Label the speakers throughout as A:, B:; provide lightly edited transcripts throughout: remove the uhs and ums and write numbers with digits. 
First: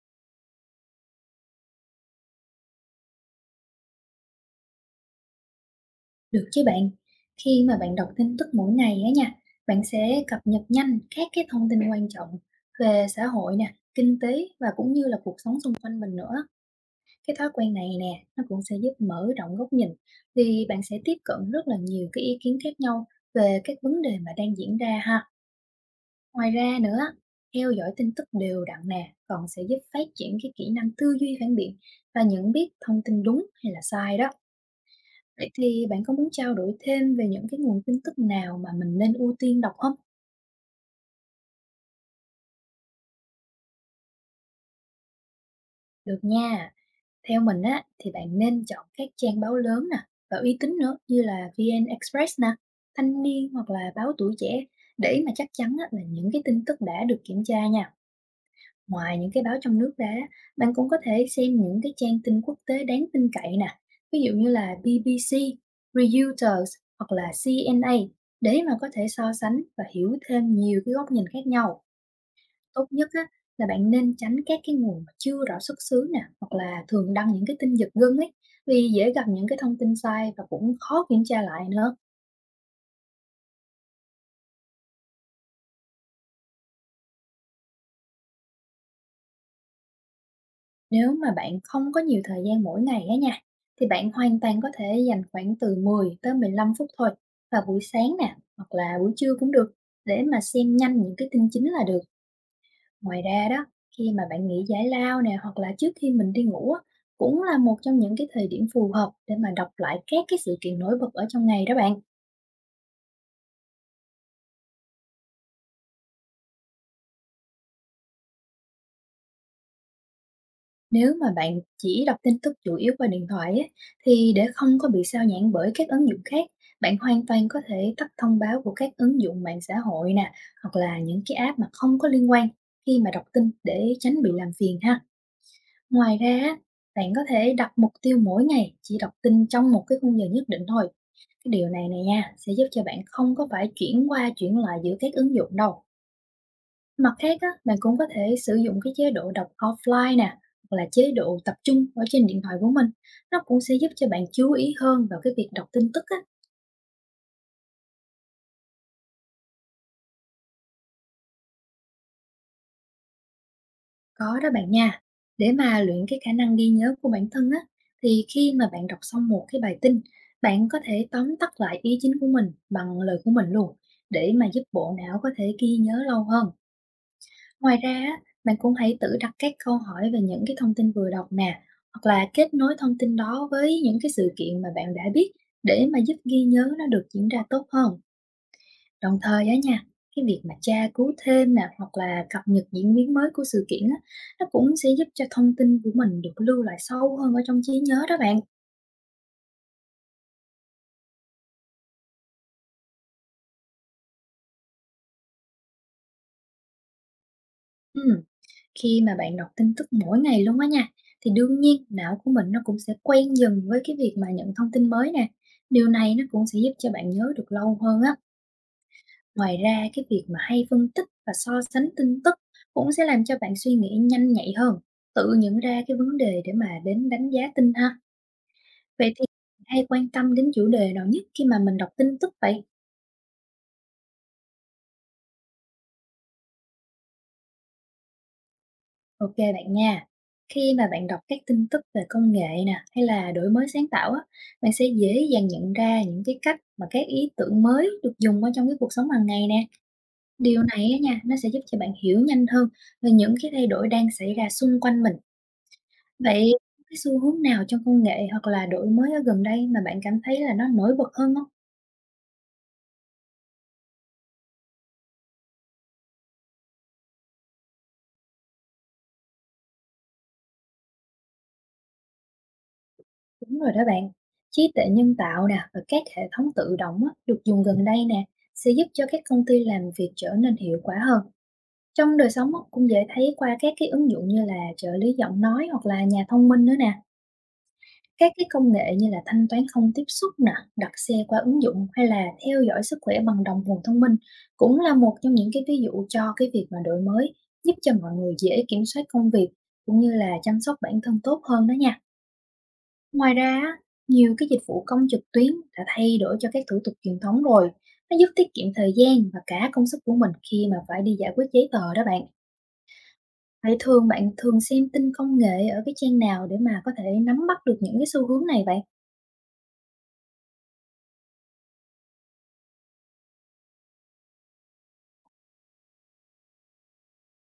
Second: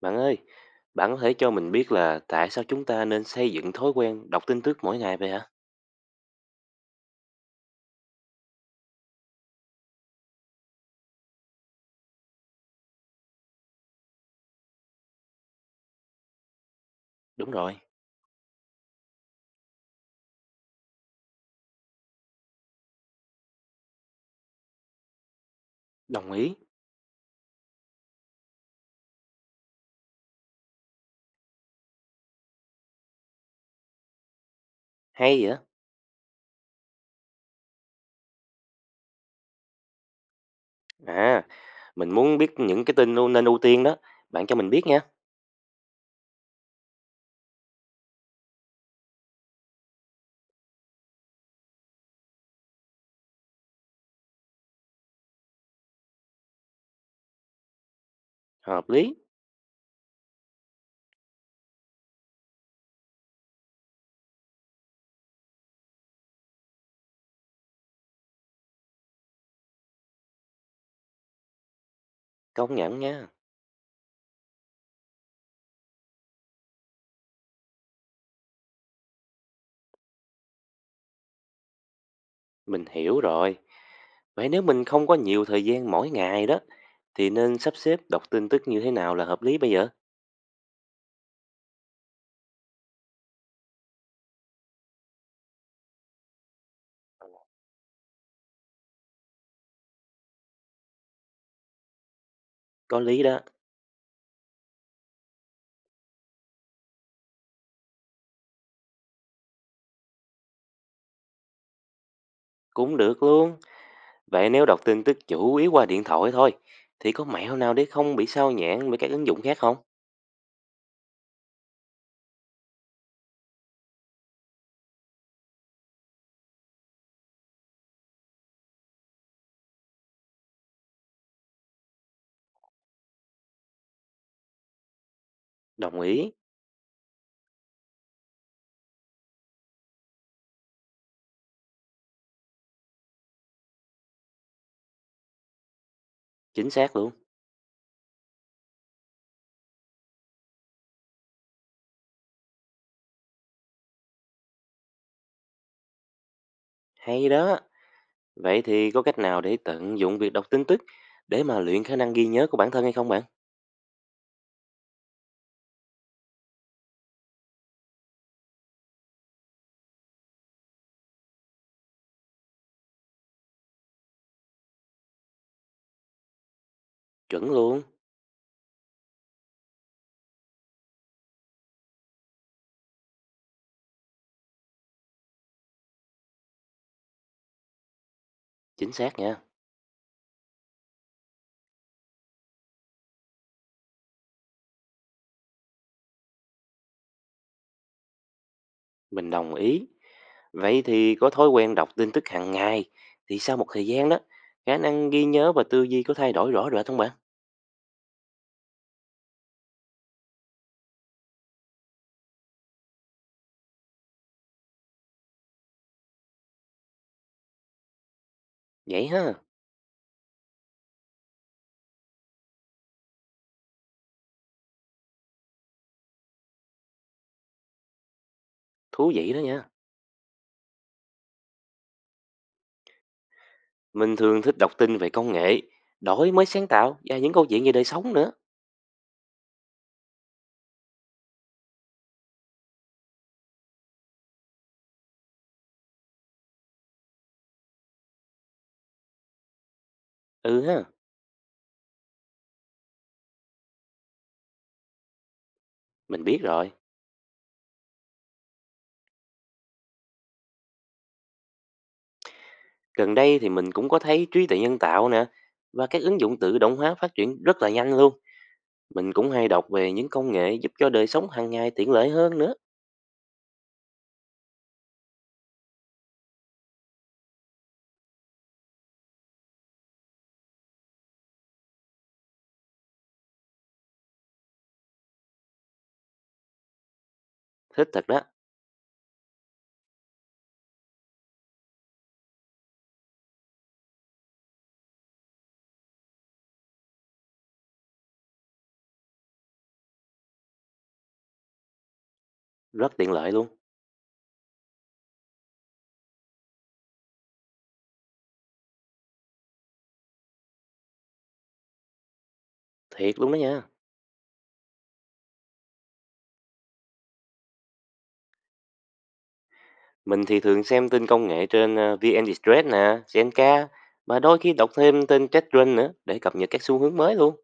A: Bạn ơi, bạn có thể cho mình biết là tại sao chúng ta nên xây dựng thói quen đọc tin tức mỗi ngày vậy hả?
B: Được chứ bạn. Khi mà bạn đọc tin tức mỗi ngày á nha, bạn sẽ cập nhật nhanh các cái thông tin quan trọng về xã hội nè, kinh tế và cũng như là cuộc sống xung quanh mình nữa. Cái thói
A: Đúng
B: quen
A: rồi,
B: này nè, nó cũng sẽ giúp mở rộng góc nhìn vì bạn sẽ tiếp cận rất là nhiều cái ý kiến khác nhau về các vấn đề mà đang diễn ra ha.
A: đồng
B: Ngoài
A: ý.
B: ra nữa, theo dõi tin tức đều đặn nè, còn sẽ giúp phát triển cái kỹ năng tư duy phản biện và nhận biết thông tin đúng hay là sai đó.
A: Hay
B: Vậy
A: vậy?
B: thì bạn có muốn trao đổi thêm về những cái nguồn tin tức nào mà mình nên ưu tiên đọc không?
A: À, mình muốn biết những cái tin nên ưu tiên đó. Bạn cho mình biết nha.
B: Được nha. Theo mình á thì bạn nên chọn các trang báo lớn nè và uy tín nữa như là VN Express nè, Thanh niên hoặc là báo Tuổi trẻ để mà chắc chắn á, là những cái tin tức đã được kiểm tra nha.
A: Hợp lý,
B: Ngoài những cái báo trong nước ra, bạn cũng có thể xem những cái trang tin quốc tế đáng tin cậy nè, ví dụ như là BBC, Reuters hoặc là CNA để mà có thể so sánh và hiểu thêm nhiều cái góc nhìn khác nhau.
A: công
B: Tốt
A: nhận
B: nhất
A: nha.
B: á, là bạn nên tránh các cái nguồn mà chưa rõ xuất xứ nè, hoặc là thường đăng những cái tin giật gân ấy, vì dễ gặp những cái thông tin sai và cũng khó kiểm tra lại nữa.
A: Mình hiểu rồi. Vậy nếu mình không có nhiều thời gian mỗi ngày đó, thì nên sắp xếp đọc tin tức như thế nào là hợp lý bây giờ?
B: Nếu mà bạn không có nhiều thời gian mỗi ngày á nha, thì bạn hoàn toàn có thể dành khoảng từ 10 tới 15 phút thôi vào buổi sáng nè, hoặc là buổi trưa cũng được để mà xem nhanh những cái tin chính là được.
A: Có
B: Ngoài
A: lý đó,
B: ra đó, khi mà bạn nghỉ giải lao nè hoặc là trước khi mình đi ngủ á, cũng là một trong những cái thời điểm phù hợp để mà đọc lại các cái sự kiện nổi bật ở trong ngày đó bạn.
A: cũng được luôn. Vậy nếu đọc tin tức chủ yếu qua điện thoại thôi, thì có mẹo nào để không bị sao nhãng với các ứng dụng khác không?
B: Nếu mà bạn chỉ đọc tin tức chủ yếu qua điện thoại á, thì để không có bị sao nhãng bởi các ứng dụng khác, bạn hoàn toàn có thể tắt thông báo của các ứng dụng mạng xã hội nè, hoặc là những cái app mà không có liên quan khi mà đọc tin để tránh bị làm phiền ha.
A: Đồng
B: Ngoài
A: ý,
B: ra, á, bạn có thể đặt mục tiêu mỗi ngày chỉ đọc tin trong một cái khung giờ nhất định thôi. Cái điều này này nha, sẽ giúp cho bạn không có phải chuyển qua chuyển lại giữa các ứng dụng đâu.
A: chính xác luôn.
B: Mặt khác á, bạn cũng có thể sử dụng cái chế độ đọc offline nè, hoặc là chế độ tập trung ở trên điện thoại của mình. Nó cũng sẽ giúp cho bạn chú ý hơn vào cái việc đọc tin tức á.
A: Hay đó. Vậy thì có cách nào để tận dụng việc đọc tin tức để mà luyện khả năng ghi nhớ của bản thân hay không bạn?
B: Có đó bạn nha. Để mà luyện cái khả năng ghi nhớ của bản thân á, thì khi mà bạn đọc xong một cái bài tin, bạn có thể tóm tắt lại ý chính của mình bằng lời của mình luôn, để mà giúp bộ não có thể ghi nhớ lâu hơn.
A: Chuẩn
B: Ngoài
A: luôn,
B: ra á, bạn cũng hãy tự đặt các câu hỏi về những cái thông tin vừa đọc nè, hoặc là kết nối thông tin đó với những cái sự kiện mà bạn đã biết để mà giúp ghi nhớ nó được diễn ra tốt hơn.
A: chính
B: Đồng
A: xác nha.
B: thời á nha, cái việc mà tra cứu thêm nè hoặc là cập nhật diễn biến mới của sự kiện á, nó cũng sẽ giúp cho thông tin của mình được lưu lại sâu hơn ở trong trí nhớ đó bạn.
A: Mình đồng ý. Vậy thì có thói quen đọc tin tức hàng ngày thì sau một thời gian đó, khả năng ghi nhớ và tư duy có thay đổi rõ rệt không bạn?
B: Ừ. Khi mà bạn đọc tin tức mỗi ngày luôn á nha, thì đương nhiên não của mình nó cũng sẽ quen dần với cái việc mà nhận thông tin mới nè. Điều này nó cũng sẽ giúp cho bạn nhớ được lâu hơn á.
A: Vậy ha,
B: Ngoài ra cái việc mà hay phân tích và so sánh tin tức cũng sẽ làm cho bạn suy nghĩ nhanh nhạy hơn, tự nhận ra cái vấn đề để mà đến đánh giá tin ha. Vậy
A: thú
B: thì
A: vị đó nha.
B: hay quan tâm đến chủ đề nào nhất khi mà mình đọc tin tức vậy?
A: Mình thường thích đọc tin về công nghệ, đổi mới sáng tạo và những câu chuyện về đời sống nữa.
B: Ok bạn nha. Khi mà bạn đọc các tin tức về công nghệ nè hay là đổi mới sáng tạo á, bạn sẽ dễ dàng nhận ra những cái cách mà các ý tưởng mới được dùng ở trong cái cuộc sống hàng ngày nè.
A: Ừ
B: Điều
A: ha,
B: này á nha, nó sẽ giúp cho bạn hiểu nhanh hơn về những cái thay đổi đang xảy ra xung quanh mình.
A: mình biết
B: Vậy
A: rồi.
B: cái xu hướng nào trong công nghệ hoặc là đổi mới ở gần đây mà bạn cảm thấy là nó nổi bật hơn không?
A: Gần đây thì mình cũng có thấy trí tuệ nhân tạo nè và các ứng dụng tự động hóa phát triển rất là nhanh luôn. Mình cũng hay đọc về những công nghệ giúp cho đời sống hàng ngày tiện lợi hơn nữa.
B: Đúng rồi đó bạn. Trí tuệ nhân tạo nè và các hệ thống tự động á, được dùng gần đây nè sẽ giúp cho các công ty làm việc trở nên hiệu quả hơn. Trong đời sống á, cũng dễ thấy qua các cái ứng dụng như là trợ lý giọng nói hoặc là nhà thông minh nữa nè.
A: Thích thật đó,
B: Các cái công nghệ như là thanh toán không tiếp xúc nè, đặt xe qua ứng dụng hay là theo dõi sức khỏe bằng đồng hồ thông minh cũng là một trong những cái ví dụ cho cái việc mà đổi mới giúp cho mọi người dễ kiểm soát công việc cũng như là chăm sóc bản thân tốt hơn đó nha.
A: rất tiện lợi
B: Ngoài
A: luôn.
B: ra, á, nhiều cái dịch vụ công trực tuyến đã thay đổi cho các thủ tục truyền thống rồi. Nó giúp tiết kiệm thời gian và cả công sức của mình khi mà phải đi giải quyết giấy tờ đó bạn.
A: Thiệt luôn đó nha.
B: Vậy thường bạn thường xem tin công nghệ ở cái trang nào để mà có thể nắm bắt được những cái xu hướng này vậy?
A: Mình thì thường xem tin công nghệ trên VN Express nè, Zenka và đôi khi đọc thêm tin TechCrunch nữa để cập nhật các xu hướng mới luôn.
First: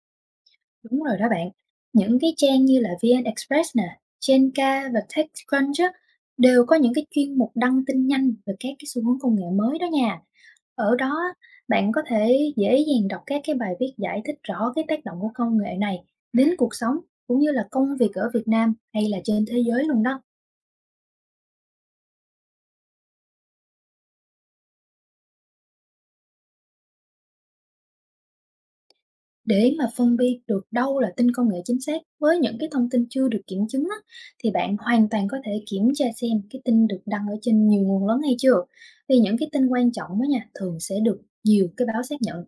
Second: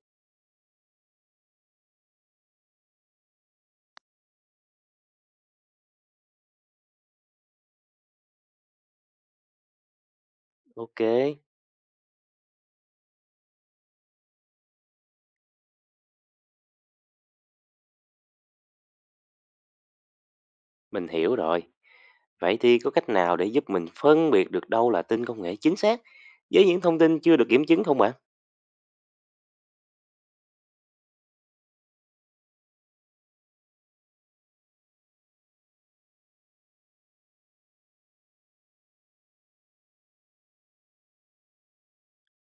B: Đúng rồi đó bạn, những cái trang như là VN Express nè, Jenga và TechCrunch á, đều có những cái chuyên mục đăng tin nhanh về các cái xu hướng công nghệ mới đó nha. Ở
A: Ok,
B: đó á, bạn có thể dễ dàng đọc các cái bài viết giải thích rõ cái tác động của công nghệ này đến cuộc sống cũng như là công việc ở Việt Nam hay là trên thế giới luôn đó.
A: mình hiểu rồi. Vậy thì có cách nào để giúp mình phân biệt được đâu là tin công nghệ chính xác với những thông tin chưa được kiểm chứng không bạn?
B: Để mà phân biệt được đâu là tin công nghệ chính xác với những cái thông tin chưa được kiểm chứng á, thì bạn hoàn toàn có thể kiểm tra xem cái tin được đăng ở trên nhiều nguồn lớn hay chưa. Vì những cái tin quan trọng đó nha, thường sẽ được nhiều cái báo xác nhận.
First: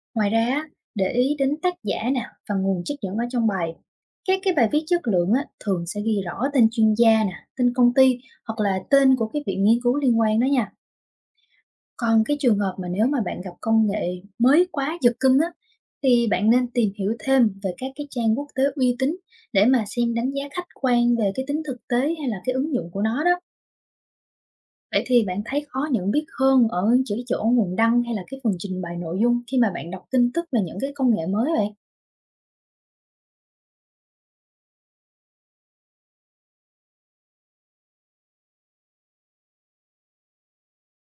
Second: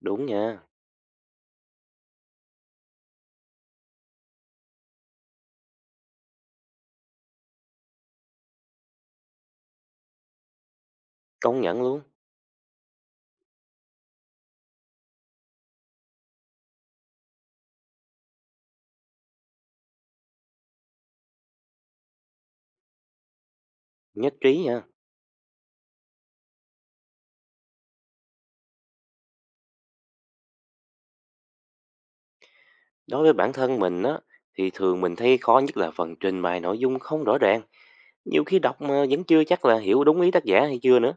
A: Đúng
B: Ngoài ra,
A: nha,
B: á, để ý đến tác giả nè và nguồn trích dẫn ở trong bài. Các cái bài viết chất lượng á, thường sẽ ghi rõ tên chuyên gia nè, tên công ty hoặc là tên của cái viện nghiên cứu liên quan đó nha.
A: công nhận luôn.
B: Còn cái trường hợp mà nếu mà bạn gặp công nghệ mới quá giật cưng á, thì bạn nên tìm hiểu thêm về các cái trang quốc tế uy tín để mà xem đánh giá khách quan về cái tính thực tế hay là cái ứng dụng của nó đó.
A: Nhất trí nha.
B: Vậy thì bạn thấy khó nhận biết hơn ở chỉ chỗ nguồn đăng hay là cái phần trình bày nội dung khi mà bạn đọc tin tức về những cái công nghệ mới vậy?
A: Đối với bản thân mình á, thì thường mình thấy khó nhất là phần trình bày nội dung không rõ ràng. Nhiều khi đọc mà vẫn chưa chắc là hiểu đúng ý tác giả hay chưa nữa.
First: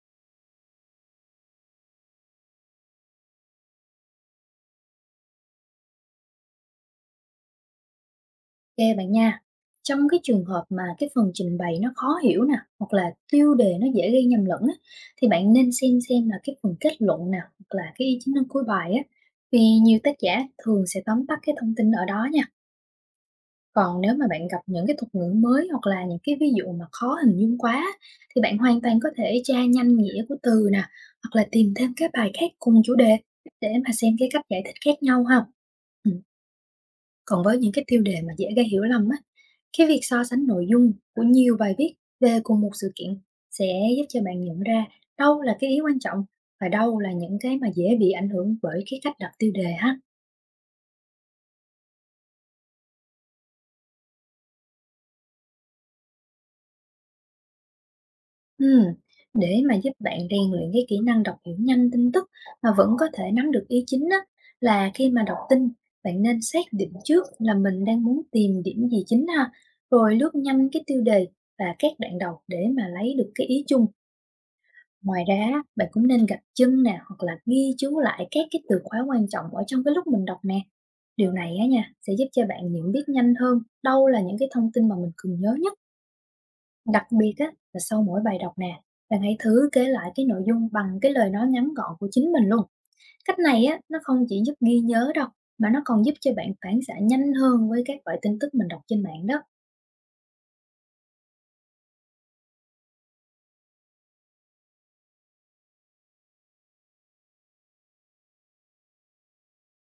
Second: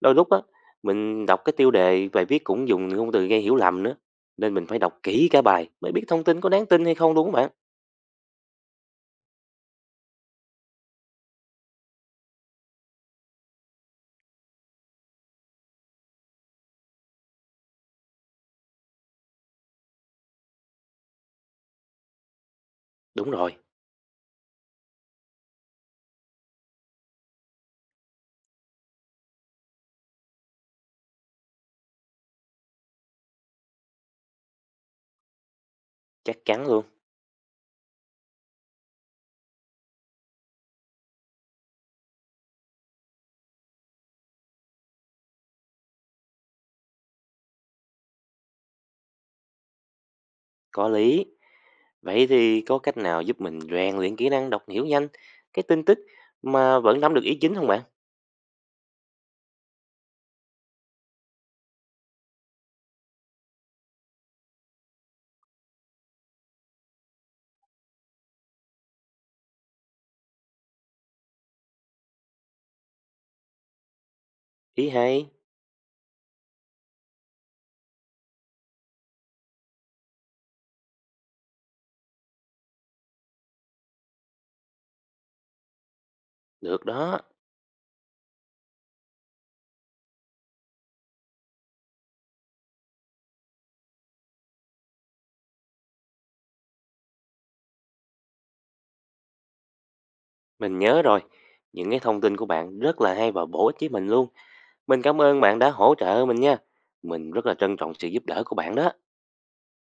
A: Đôi lúc á, mình đọc cái tiêu đề bài viết cũng dùng những ngôn từ gây hiểu lầm nữa. Nên mình phải đọc kỹ cả bài mới biết thông tin có đáng tin hay không đúng không bạn?
B: Ok bạn nha. Trong cái trường hợp mà cái phần trình bày nó khó hiểu nè, hoặc là tiêu đề nó dễ gây nhầm lẫn á, thì bạn nên xem là cái phần kết luận nè, hoặc là cái ý chính luận cuối bài á. Vì nhiều tác giả thường sẽ tóm tắt cái thông tin ở đó nha.
A: Đúng rồi,
B: Còn nếu mà bạn gặp những cái thuật ngữ mới hoặc là những cái ví dụ mà khó hình dung quá á, thì bạn hoàn toàn có thể tra nhanh nghĩa của từ nè, hoặc là tìm thêm cái bài khác cùng chủ đề để mà xem cái cách giải thích khác nhau ha. Ừ,
A: chắc chắn luôn.
B: còn với những cái tiêu đề mà dễ gây hiểu lầm á, cái việc so sánh nội dung của nhiều bài viết về cùng một sự kiện sẽ giúp cho bạn nhận ra đâu là cái ý quan trọng và đâu là những cái mà dễ bị ảnh hưởng bởi cái cách đặt tiêu đề ha.
A: Có lý. Vậy thì có cách nào giúp mình rèn luyện kỹ năng đọc hiểu nhanh cái tin tức mà vẫn nắm được ý chính không bạn?
B: Ừm, Để mà giúp bạn rèn luyện cái kỹ năng đọc hiểu nhanh tin tức mà vẫn có thể nắm được ý chính á, là khi mà đọc tin bạn nên xác định trước là mình đang muốn tìm điểm gì chính ha, rồi lướt nhanh cái tiêu đề và các đoạn đầu để mà lấy được cái ý chung.
A: Ý
B: Ngoài
A: hay.
B: ra, bạn cũng nên gạch chân nè hoặc là ghi chú lại các cái từ khóa quan trọng ở trong cái lúc mình đọc nè. Điều này á nha sẽ giúp cho bạn nhận biết nhanh hơn đâu là những cái thông tin mà mình cần nhớ nhất.
A: Được
B: Đặc
A: đó.
B: biệt á là sau mỗi bài đọc nè, bạn hãy thử kể lại cái nội dung bằng cái lời nói ngắn gọn của chính mình luôn. Cách này á nó không chỉ giúp ghi nhớ đâu mà nó còn giúp cho bạn phản xạ nhanh hơn với các loại tin tức mình đọc trên mạng đó.
A: Mình nhớ rồi. Những cái thông tin của bạn rất là hay và bổ ích với mình luôn. Mình cảm ơn bạn đã hỗ trợ mình nha. Mình rất là trân trọng sự giúp đỡ của bạn đó.